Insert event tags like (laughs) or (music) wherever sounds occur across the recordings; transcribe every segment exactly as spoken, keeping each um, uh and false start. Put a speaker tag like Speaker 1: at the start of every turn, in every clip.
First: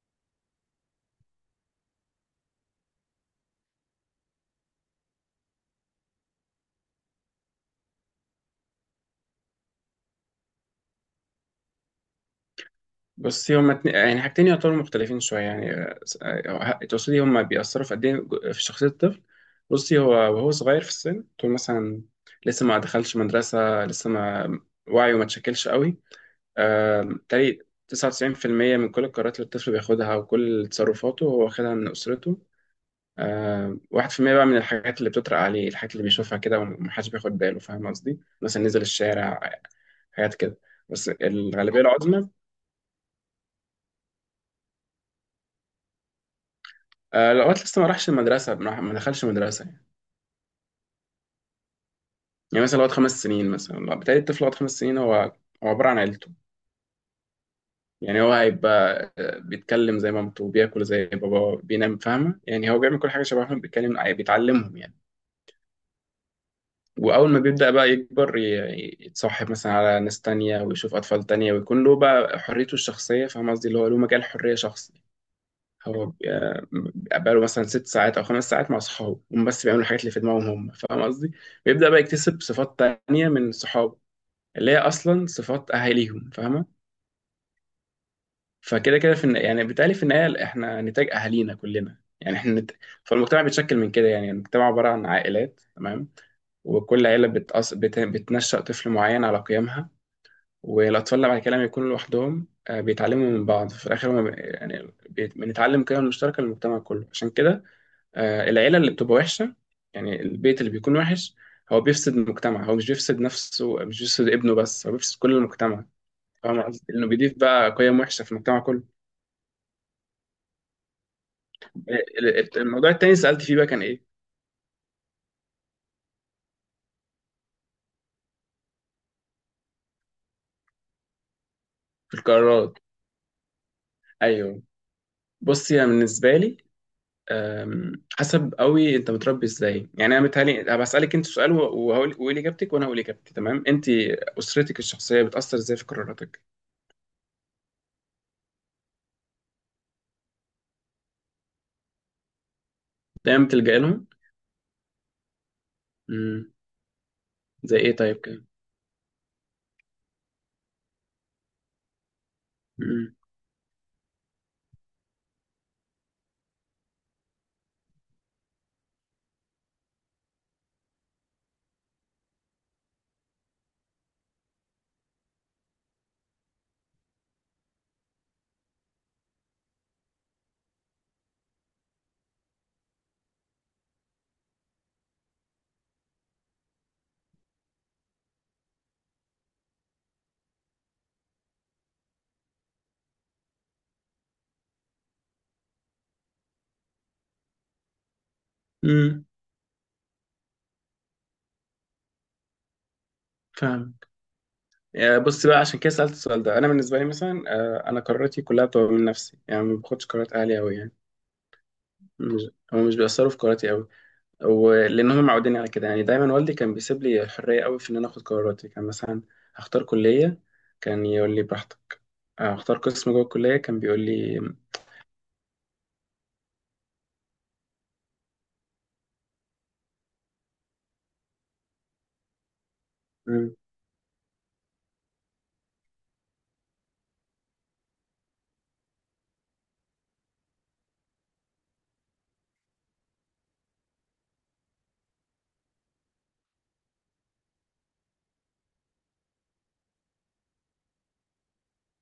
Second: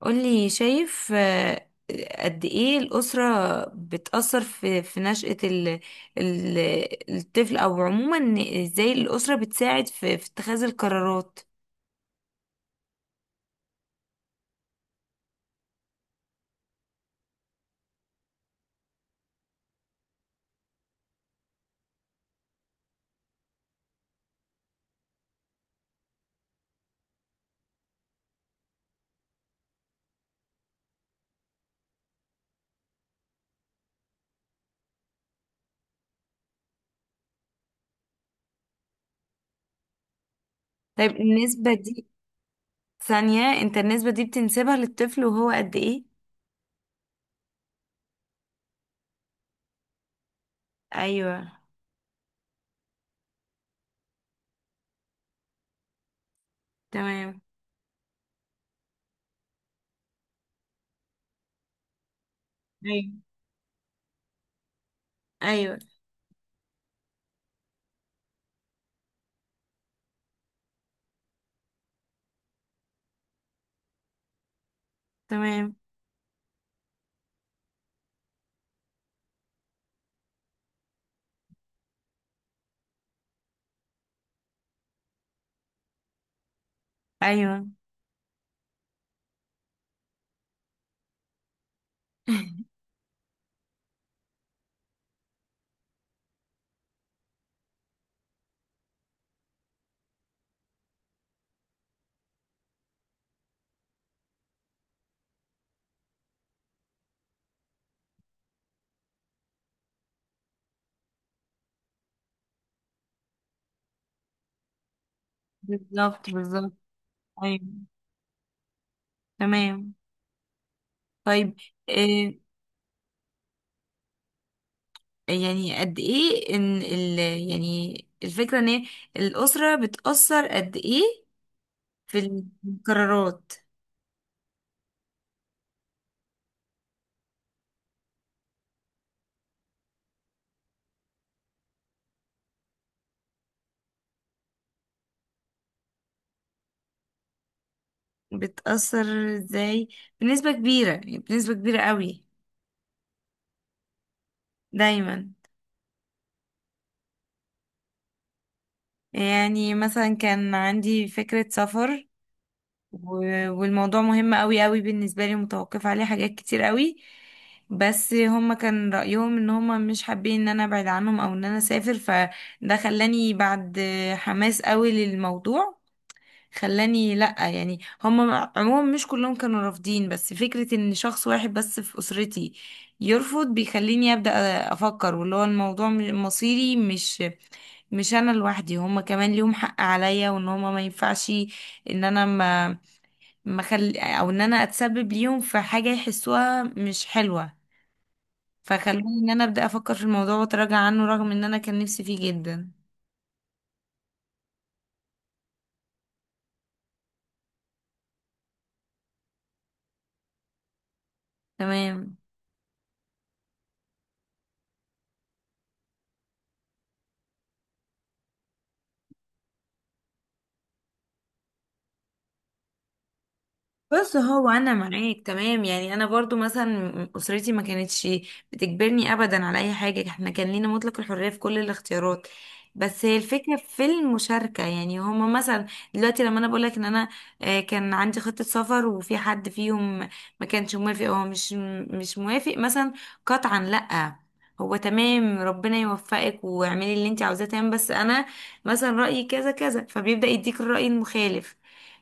Speaker 1: قولي شايف آه، قد ايه الأسرة بتأثر في في نشأة ال ال الطفل او عموما إن ازاي الأسرة بتساعد في في اتخاذ القرارات.
Speaker 2: بس هما اتنين- يعني حاجتين يعتبروا مختلفين شوية يعني آه، آه، تقصدي هما بيأثروا في قد إيه جو- في شخصية الطفل. بصي، هو وهو صغير في السن، طول مثلا لسه ما دخلش مدرسة، لسه ما وعيه ما اتشكلش قوي. آه، تقريبا تسعة وتسعون في المئة من كل القرارات اللي الطفل بياخدها، وكل تصرفاته هو واخدها من أسرته. آه، واحد في المئة بقى من الحاجات اللي بتطرق عليه، الحاجات اللي بيشوفها كده ومحدش بياخد باله، فاهم قصدي؟ مثلا نزل الشارع، حاجات كده. بس
Speaker 1: طيب النسبة
Speaker 2: الغالبية
Speaker 1: دي
Speaker 2: العظمى.
Speaker 1: ثانية انت النسبة دي بتنسبها للطفل وهو قد ايه؟
Speaker 2: آه، لو الوقت لسه ما راحش المدرسة، ما راح- ما دخلش مدرسة يعني.
Speaker 1: ايوه.
Speaker 2: يعني مثلا لو قعد خمس سنين، مثلا لو- بالتالي الطفل لو قعد خمس سنين، هو هو عبارة عن عيلته.
Speaker 1: تمام.
Speaker 2: يعني هو هيبقى آه، بيتكلم زي مامته، بياكل زي باباه، بينام، فاهمة؟ يعني هو بيعمل كل
Speaker 1: ايوه.
Speaker 2: حاجة شبههم، بيتكلم آه، بيتعلمهم يعني.
Speaker 1: ايوه.
Speaker 2: وأول ما بيبدأ بقى يكبر، ي- يتصاحب مثلا على ناس تانية، ويشوف أطفال تانية، ويكون له بقى حريته الشخصية، فاهم قصدي؟ اللي هو له مجال حرية شخص.
Speaker 1: تمام.
Speaker 2: هو بي- آه، بقاله مثلا ست ساعات او خمس ساعات مع صحابه، هم بس بيعملوا الحاجات اللي في دماغهم هم، فاهم قصدي؟ بيبدا بقى يكتسب صفات تانية من صحابه، اللي هي اصلا صفات اهاليهم، فاهمه؟
Speaker 1: ايوه.
Speaker 2: فكده كده في الن- يعني بالتالي في النهايه احنا نتاج اهالينا كلنا، يعني احنا نت...
Speaker 1: (laughs)
Speaker 2: فالمجتمع بيتشكل من كده، يعني المجتمع عباره عن عائلات، تمام. وكل عيله بتأص... بت... بتنشأ طفل معين على قيمها. والاطفال اللي بعد كده لما يكونوا لوحدهم آه، بيتعلموا من بعض في الاخر هم، يعني بي- بنتعلم قيم مشتركه للمجتمع كله، عشان كده. آه، العيلة اللي بتبقى وحشة، يعني البيت اللي بيكون وحش، هو بيفسد المجتمع، هو مش بيفسد نفسه، مش بيفسد ابنه بس، هو بيفسد كل المجتمع.
Speaker 1: بالظبط
Speaker 2: فاهم
Speaker 1: بالظبط.
Speaker 2: قصدي؟ لأنه بيضيف
Speaker 1: ايوه.
Speaker 2: بقى قيم وحشة في المجتمع كله.
Speaker 1: تمام. طيب.
Speaker 2: ال-
Speaker 1: إيه.
Speaker 2: ال- الموضوع التاني اللي سألت فيه بقى كان إيه؟
Speaker 1: يعني قد ايه ان ال، يعني الفكرة ان هي الأسرة بتأثر قد ايه
Speaker 2: في
Speaker 1: في
Speaker 2: القرارات.
Speaker 1: القرارات.
Speaker 2: أيوه. بصي، أنا بالنسبة لي أم، حسب قوي أنت متربي إزاي. يعني أنا متهيألي أنا بسألك أنت سؤال، وه- وهقول وقولي إجابتك وأنا هقول إجابتي، تمام؟ أنت أسرتك الشخصية بتأثر إزاي في قراراتك؟
Speaker 1: بتأثر ازاي؟ بنسبة كبيرة يعني بنسبة كبيرة قوي.
Speaker 2: دايما بتلجأ لهم؟
Speaker 1: دايما.
Speaker 2: مم. زي إيه طيب كده؟
Speaker 1: يعني مثلا كان عندي فكرة سفر
Speaker 2: مم.
Speaker 1: و- والموضوع مهم قوي قوي بالنسبة لي، متوقف عليه حاجات كتير قوي، بس هما كان رأيهم ان هما مش حابين ان انا ابعد عنهم او ان انا اسافر، فده خلاني بعد حماس قوي للموضوع، خلاني لأ يعني هم عموما مش كلهم كانوا رافضين، بس فكرة ان شخص واحد بس في أسرتي يرفض بيخليني أبدأ أفكر، واللي هو الموضوع م- مصيري، مش مش أنا لوحدي، هم كمان ليهم حق عليا، وان هم ما ينفعش ان أنا ما ما خل... أو ان أنا أتسبب ليهم في حاجة يحسوها مش حلوة، فخلاني
Speaker 2: مم.
Speaker 1: ان أنا أبدأ أفكر في الموضوع وأتراجع عنه رغم ان أنا كان نفسي فيه جدا.
Speaker 2: فاهم. يعني بص بقى، عشان كده سألت السؤال ده. انا بالنسبه لي مثلا آه، انا قراراتي كلها بتبقى من نفسي، يعني ما باخدش قرارات اهلي قوي يعني.
Speaker 1: تمام
Speaker 2: مش، هم مش بيأثروا في قراراتي قوي. ولان هم معودين على كده، يعني دايما والدي كان بيسيب لي الحريه قوي في ان انا اخد قراراتي. كان مثلا هختار كليه، كان يقول لي براحتك، آه، هختار قسم جوه الكليه كان بيقول
Speaker 1: بس
Speaker 2: لي.
Speaker 1: هو انا معاك، تمام يعني انا برضو مثلا اسرتي ما كانتش بتجبرني ابدا على اي حاجه، احنا كان لينا مطلق الحريه في كل الاختيارات، بس هي
Speaker 2: مم،
Speaker 1: الفكره في المشاركه، يعني هما مثلا دلوقتي لما انا بقول لك ان انا آه، كان عندي خطه سفر وفي حد فيهم ما كانش موافق، هو مش مش موافق مثلا قطعا لا، هو تمام ربنا يوفقك واعملي اللي انت عاوزاه، تمام بس انا مثلا رايي كذا كذا، فبيبدا يديك الراي المخالف،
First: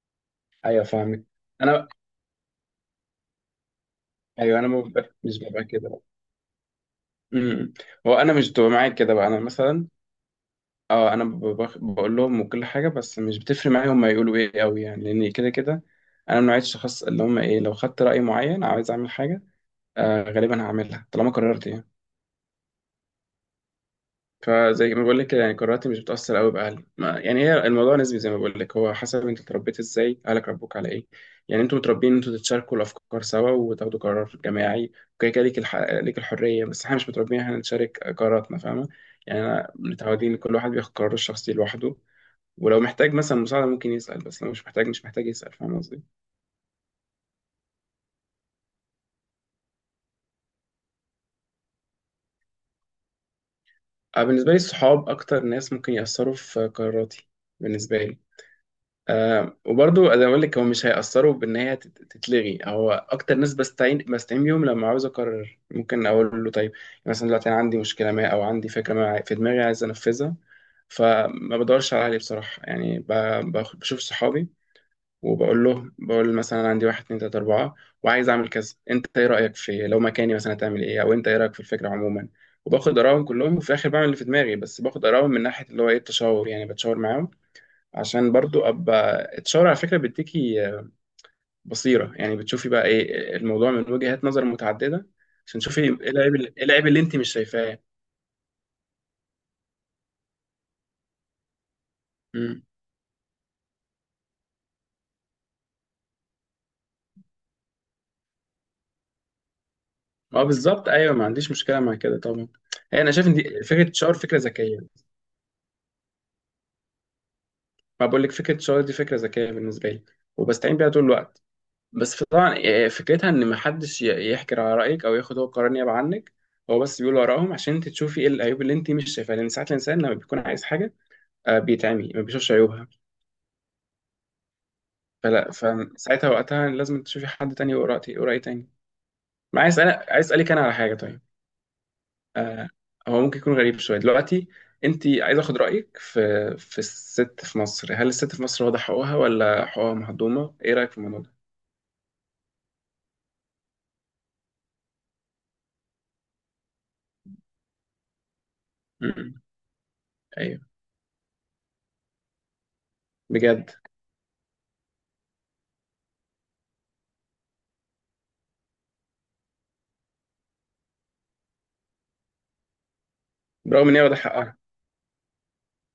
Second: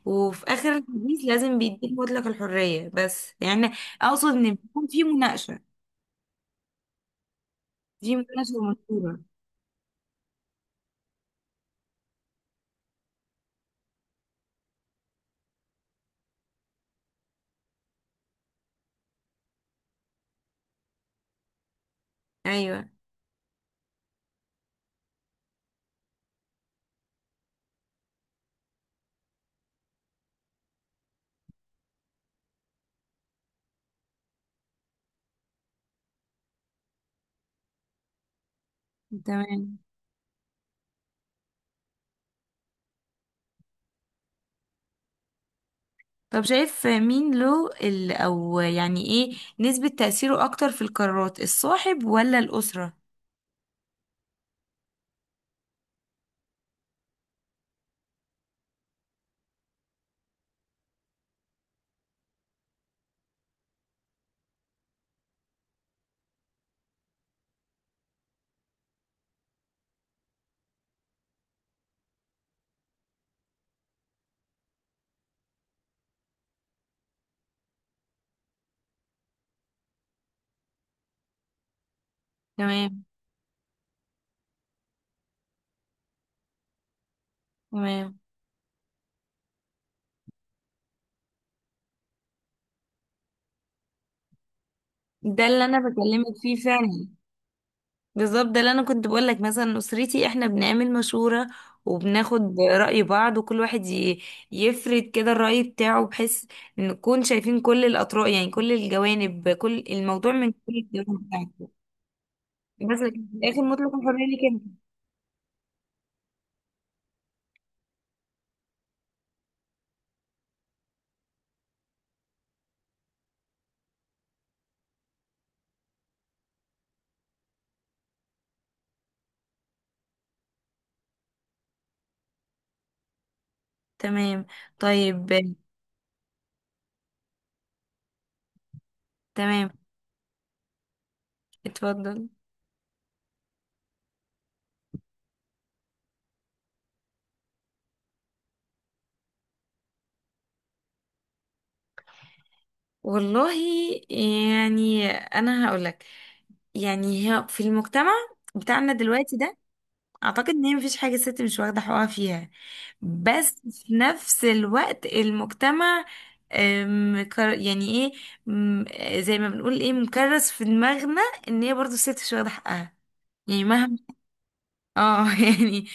Speaker 1: وفي اخر
Speaker 2: ايوه،
Speaker 1: الحديث
Speaker 2: فاهمك.
Speaker 1: لازم
Speaker 2: انا
Speaker 1: بيديك مطلق الحرية بس يعني اقصد ان
Speaker 2: ايوه، انا ما
Speaker 1: بيكون في
Speaker 2: ببقى- مش
Speaker 1: مناقشة،
Speaker 2: ببقى كده بقى. مم. هو
Speaker 1: في
Speaker 2: انا مش
Speaker 1: مناقشة
Speaker 2: بتبقى معايا كده
Speaker 1: منصورة.
Speaker 2: بقى. انا مثلا اه انا ب- بخ- بقول لهم وكل حاجه، بس مش بتفرق معايا هم يقولوا ايه قوي، يعني لان كده كده. انا من نوعيه الشخص اللي، هم ايه، لو خدت راي معين عايز اعمل حاجه، آه غالبا هعملها طالما قررت يعني.
Speaker 1: ايوه.
Speaker 2: فزي ما بقول لك كده، يعني قراراتي مش بتاثر قوي باهلي. ما يعني هي الموضوع نسبي، زي ما بقول لك هو حسب انت اتربيت ازاي، اهلك ربوك على ايه. يعني انتوا متربيين ان انتوا تتشاركوا الافكار سوا، وتاخدوا قرار جماعي وكده كده، ليك الح... ليك الحريه. بس احنا مش متربيين إن احنا نشارك قراراتنا، فاهمه. يعني انا
Speaker 1: تمام.
Speaker 2: متعودين كل واحد بياخد قراره الشخصي لوحده، ولو محتاج مثلا مساعدة ممكن يسأل، بس لو مش محتاج مش محتاج يسأل، فاهم قصدي؟
Speaker 1: طب شايف مين له ال، او يعني ايه نسبة تأثيره اكتر في القرارات، الصاحب ولا الأسرة؟
Speaker 2: أنا بالنسبة لي، الصحاب أكتر ناس ممكن يأثروا في قراراتي بالنسبة لي. أه، وبرضو أنا بقول لك هو مش هيأثروا بإن هي تت- تتلغي. هو أكتر ناس بستعين بستعين بيهم لما عاوز أقرر، ممكن أقول له طيب. مثلا دلوقتي أنا عندي مشكلة ما، أو عندي فكرة ما عاي- في دماغي عايز أنفذها. فما بدورش على أهلي بصراحة، يعني ب- بخ- بشوف صحابي. وبقول له، بقول مثلا عندي واحد، اتنين، تلاته، اربعه، وعايز اعمل كذا، انت ايه رايك؟ في لو مكاني مثلا هتعمل ايه، او انت ايه رايك في الفكره عموما. وباخد
Speaker 1: تمام.
Speaker 2: ارائهم كلهم، وفي الاخر بعمل اللي في دماغي، بس باخد ارائهم من ناحيه اللي هو ايه التشاور، يعني بتشاور معاهم.
Speaker 1: تمام.
Speaker 2: عشان برضو ابقى التشاور على فكره بيديكي آه، بصيره، يعني بتشوفي بقى ايه الموضوع من وجهات نظر متعدده.
Speaker 1: ده
Speaker 2: عشان
Speaker 1: اللي انا
Speaker 2: تشوفي ايه العيب،
Speaker 1: بكلمك فيه
Speaker 2: ايه العيب اللي
Speaker 1: فعلا.
Speaker 2: انت مش شايفاه.
Speaker 1: بالظبط ده اللي انا كنت بقول لك، مثلا اسرتي احنا بنعمل مشورة وبناخد
Speaker 2: امم
Speaker 1: رأي بعض، وكل واحد ي- يفرد كده الرأي بتاعه، بحيث ان نكون شايفين كل الأطراف، يعني كل الجوانب، كل الموضوع
Speaker 2: اه،
Speaker 1: من كل
Speaker 2: بالظبط، ايوه، ما
Speaker 1: الجوانب
Speaker 2: عنديش
Speaker 1: بتاعته.
Speaker 2: مشكله مع كده طبعا.
Speaker 1: بس
Speaker 2: يعني انا
Speaker 1: لكن
Speaker 2: شايف ان
Speaker 1: في الاخر
Speaker 2: دي فكره
Speaker 1: مطلق
Speaker 2: التشاور
Speaker 1: الحرية
Speaker 2: فكره
Speaker 1: ليك انت.
Speaker 2: ذكيه، ما بقول لك فكره الشغل دي فكره ذكيه بالنسبه لي، وبستعين بيها طول الوقت. بس طبعا آه، فكرتها ان محدش ي- يحكي على رايك، او ياخد هو قرار نيابه عنك. هو بس بيقول وراهم عشان انت تشوفي ايه العيوب اللي انت مش شايفاها، لان ساعات الانسان لما بيكون عايز حاجه آه، بيتعمي ما بيشوفش عيوبها.
Speaker 1: تمام. طيب.
Speaker 2: فلا، فساعتها وقتها لازم تشوفي حد تاني يقرا، يقرا ايه تاني. ما
Speaker 1: تمام.
Speaker 2: عايز اسالك، عايز اسالك انا على حاجه طيب.
Speaker 1: اتفضل.
Speaker 2: آه، هو ممكن يكون غريب شويه دلوقتي. انت عايز اخد رايك في، في الست في مصر. هل الست في مصر واضح حقوقها ولا حقوقها مهضومه؟ ايه رايك في الموضوع
Speaker 1: والله يعني انا هقول لك، يعني هي في المجتمع بتاعنا
Speaker 2: ده؟
Speaker 1: دلوقتي ده اعتقد
Speaker 2: ايوه،
Speaker 1: ان هي مفيش حاجه الست مش واخده حقها فيها، بس
Speaker 2: بجد،
Speaker 1: في نفس الوقت المجتمع أم، كر- يعني ايه، أم، زي ما بنقول ايه مكرس في دماغنا ان هي برضو الست مش واخده حقها، يعني
Speaker 2: برغم ان
Speaker 1: مهما،
Speaker 2: هي واخده حقها.
Speaker 1: اه (laughs) يعني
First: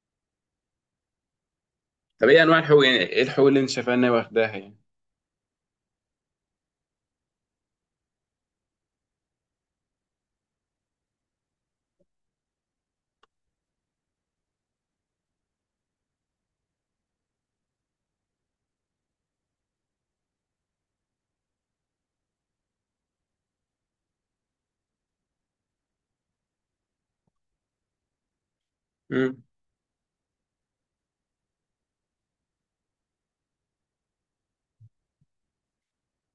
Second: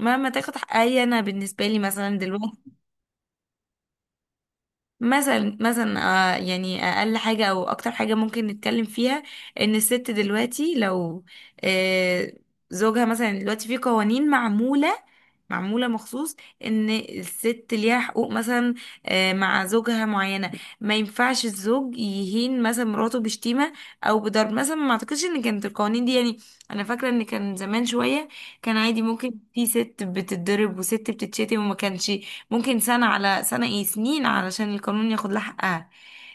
Speaker 1: مهما تاخد حقها هي، انا بالنسبه لي مثلا
Speaker 2: طب ايه انواع
Speaker 1: دلوقتي،
Speaker 2: الحقوق، يعني ايه الحقوق اللي انت شايفها ان هي واخداها يعني.
Speaker 1: مثلا مثلا آه يعني اقل حاجه او اكتر حاجه ممكن نتكلم فيها، ان الست دلوقتي لو آه زوجها مثلا، دلوقتي في قوانين معموله، معموله مخصوص ان الست ليها حقوق مثلا آه مع زوجها معينه، ما ينفعش الزوج يهين مثلا مراته بشتيمه او بضرب مثلا، ما اعتقدش ان كانت القوانين دي يعني، انا فاكره ان كان زمان شويه كان عادي ممكن
Speaker 2: امم.
Speaker 1: في ست بتتضرب وست بتتشتم، وما كانش ممكن سنة على سنة، ايه سنين علشان القانون ياخد لها حقها.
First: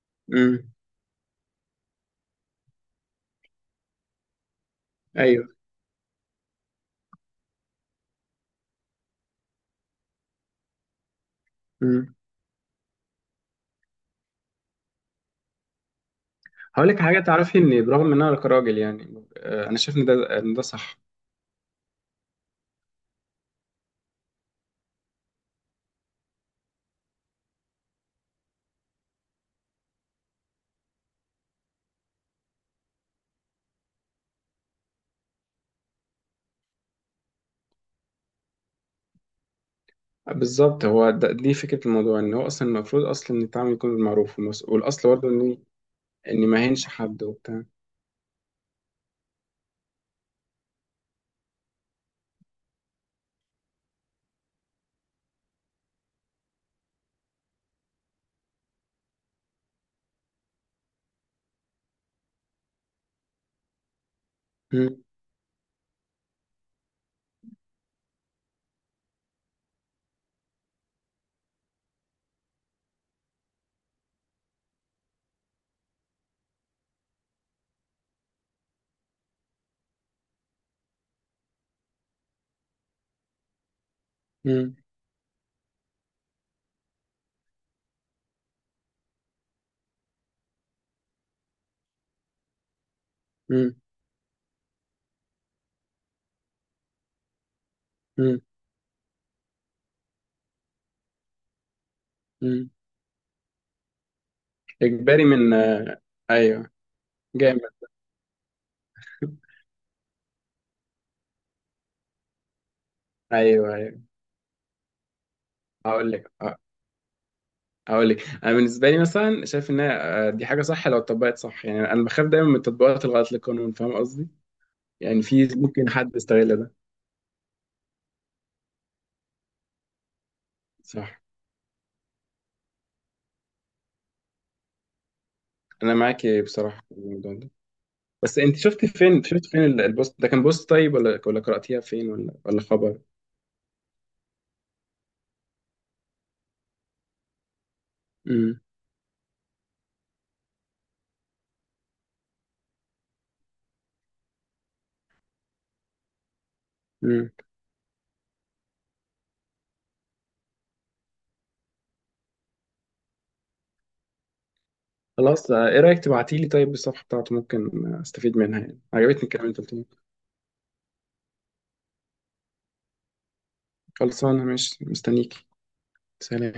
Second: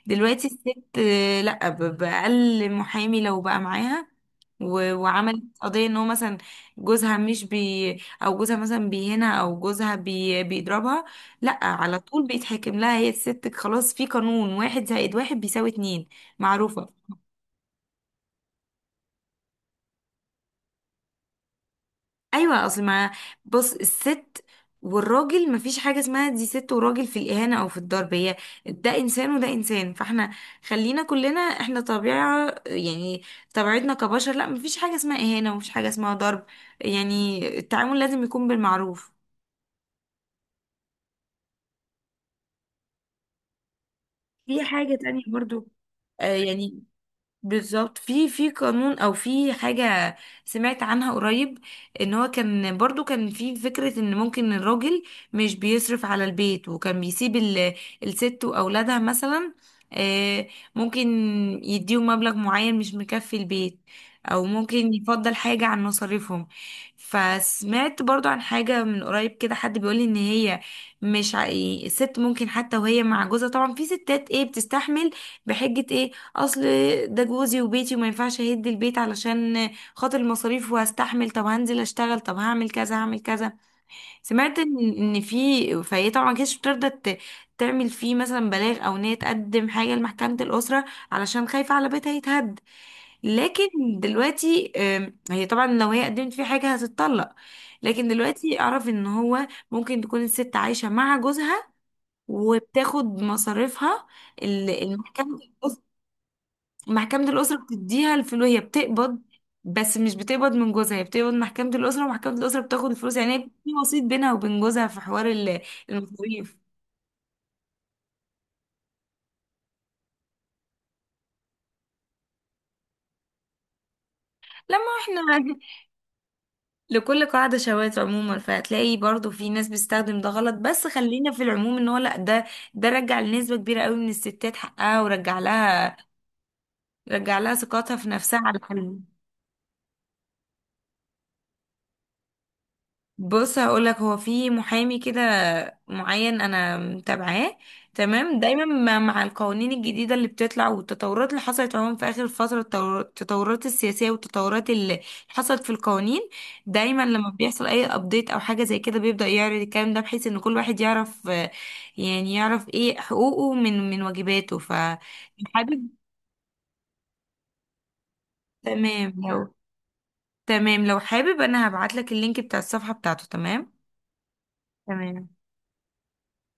Speaker 1: دلوقتي
Speaker 2: امم.
Speaker 1: الست آه، لا ب- بأقل محامي لو بقى معاها و- وعملت
Speaker 2: ايوه.
Speaker 1: قضية ان هو مثلا جوزها مش بي او جوزها مثلا بيهينها، او جوزها بي بيضربها، لا على
Speaker 2: امم.
Speaker 1: طول بيتحكم لها هي الست، خلاص في قانون واحد زائد واحد بيساوي اتنين معروفة.
Speaker 2: هقول لك حاجه تعرفي، ان برغم ان انا كراجل يعني آه، انا شايف ان ده ان ده صح.
Speaker 1: ايوه اصل ما، بص الست والراجل مفيش حاجه اسمها دي ست وراجل في الاهانه او في الضرب، هي ده انسان وده انسان، فاحنا خلينا كلنا احنا طبيعه يعني، طبيعتنا كبشر، لا مفيش حاجه اسمها اهانه، ومفيش حاجه اسمها ضرب، يعني التعامل لازم يكون بالمعروف.
Speaker 2: بالظبط، هو ده دي فكره الموضوع، ان هو اصلا المفروض اصلا ان التعامل يكون بالمعروف،
Speaker 1: في
Speaker 2: والمس-
Speaker 1: حاجه
Speaker 2: والاصل
Speaker 1: تانية
Speaker 2: برضه ان
Speaker 1: برضو آه
Speaker 2: ان ما
Speaker 1: يعني،
Speaker 2: يهينش حد وبتاع.
Speaker 1: بالظبط في في قانون او في حاجة سمعت عنها قريب، ان هو كان برضو كان في فكرة ان ممكن الراجل مش بيصرف على البيت، وكان بيسيب ال- الست واولادها مثلا، آه، ممكن يديهم مبلغ معين مش مكفي البيت، او ممكن
Speaker 2: امم.
Speaker 1: يفضل حاجة عن مصاريفهم. فسمعت برضو عن حاجة من قريب كده، حد بيقولي ان هي مش ع- الست ممكن حتى وهي مع جوزها، طبعا في ستات ايه بتستحمل بحجة ايه، اصل ده جوزي وبيتي وما ينفعش اهد البيت علشان خاطر المصاريف، وهستحمل طب هنزل اشتغل طب هعمل كذا هعمل كذا. سمعت
Speaker 2: امم.
Speaker 1: ان إن في، فهي طبعا كانتش بترضى ت- تعمل فيه مثلا بلاغ او ان هي تقدم حاجه لمحكمه الاسره علشان خايفه على بيتها يتهد،
Speaker 2: امم.
Speaker 1: لكن دلوقتي آم، هي طبعا لو هي قدمت فيه حاجه هتتطلق، لكن
Speaker 2: امم.
Speaker 1: دلوقتي اعرف ان هو ممكن تكون الست عايشه مع جوزها
Speaker 2: أمم.
Speaker 1: وبتاخد مصاريفها.
Speaker 2: اجباري
Speaker 1: المحكمة،
Speaker 2: من آه، ايوه.
Speaker 1: محكمة الأسرة
Speaker 2: جامد.
Speaker 1: بتديها الفلوس، هي بتقبض.
Speaker 2: (laughs)
Speaker 1: بس مش بتقبض من جوزها، هي بتقبض محكمة الأسرة، ومحكمة الأسرة بتاخد الفلوس، يعني هي في
Speaker 2: ايوه، ايوه،
Speaker 1: وسيط بينها وبين جوزها في حوار ال-
Speaker 2: هقول لك.
Speaker 1: المصاريف.
Speaker 2: هاقول لِك، أنا بالنسبة لي مثلًا شايف إن هي آآ، دي حاجة صح لو اتطبّقت صح، يعني أنا باخاف دايمًا من التطبيقات الغلط للقانون، فاهمة قصدي؟
Speaker 1: لما احنا
Speaker 2: يعني في ممكن حد يستغل ده،
Speaker 1: (laughs) لكل قاعدة شواذ عموما، فهتلاقي برضو في ناس بتستخدم ده غلط، بس
Speaker 2: صح،
Speaker 1: خلينا في العموم ان هو لا، ده ده رجع لنسبة كبيرة قوي من الستات حقها ورجع
Speaker 2: أنا
Speaker 1: لها،
Speaker 2: معاكِ بصراحة في الموضوع
Speaker 1: رجع
Speaker 2: ده.
Speaker 1: لها ثقتها في
Speaker 2: بس
Speaker 1: نفسها
Speaker 2: أنتِ
Speaker 1: على
Speaker 2: شُفتِ
Speaker 1: الحل.
Speaker 2: فين شُفتِ فين ال الpost ده، كان post طيب والّا والّا قرأتيها فين والّا والّا خبر؟
Speaker 1: بص هقولك هو في محامي كده معين انا متابعاه، تمام
Speaker 2: إمم.
Speaker 1: دايما ما- مع القوانين الجديده اللي بتطلع والتطورات اللي حصلت عموما في اخر فتره، التطور- التطورات السياسيه والتطورات اللي حصلت في القوانين، دايما لما
Speaker 2: إمم.
Speaker 1: بيحصل اي ابديت او حاجه زي كده بيبدا يعرض الكلام ده، بحيث ان كل واحد يعرف، آه، يعني يعرف ايه حقوقه من من واجباته ف.
Speaker 2: خلاص آه، إيه
Speaker 1: حابب.
Speaker 2: رأيِك تبعتي لي طيب الصفحة بتاعته، ممكن آه، أستفيد منها يعني،
Speaker 1: تمام
Speaker 2: عجبتني الكلام
Speaker 1: لو،
Speaker 2: اللي أنتِ قُلتيه.
Speaker 1: تمام لو حابب انا هبعتلك اللينك بتاع الصفحه بتاعته. تمام.
Speaker 2: خلصانة ماشي،
Speaker 1: تمام.
Speaker 2: مستنيكِ. سلام.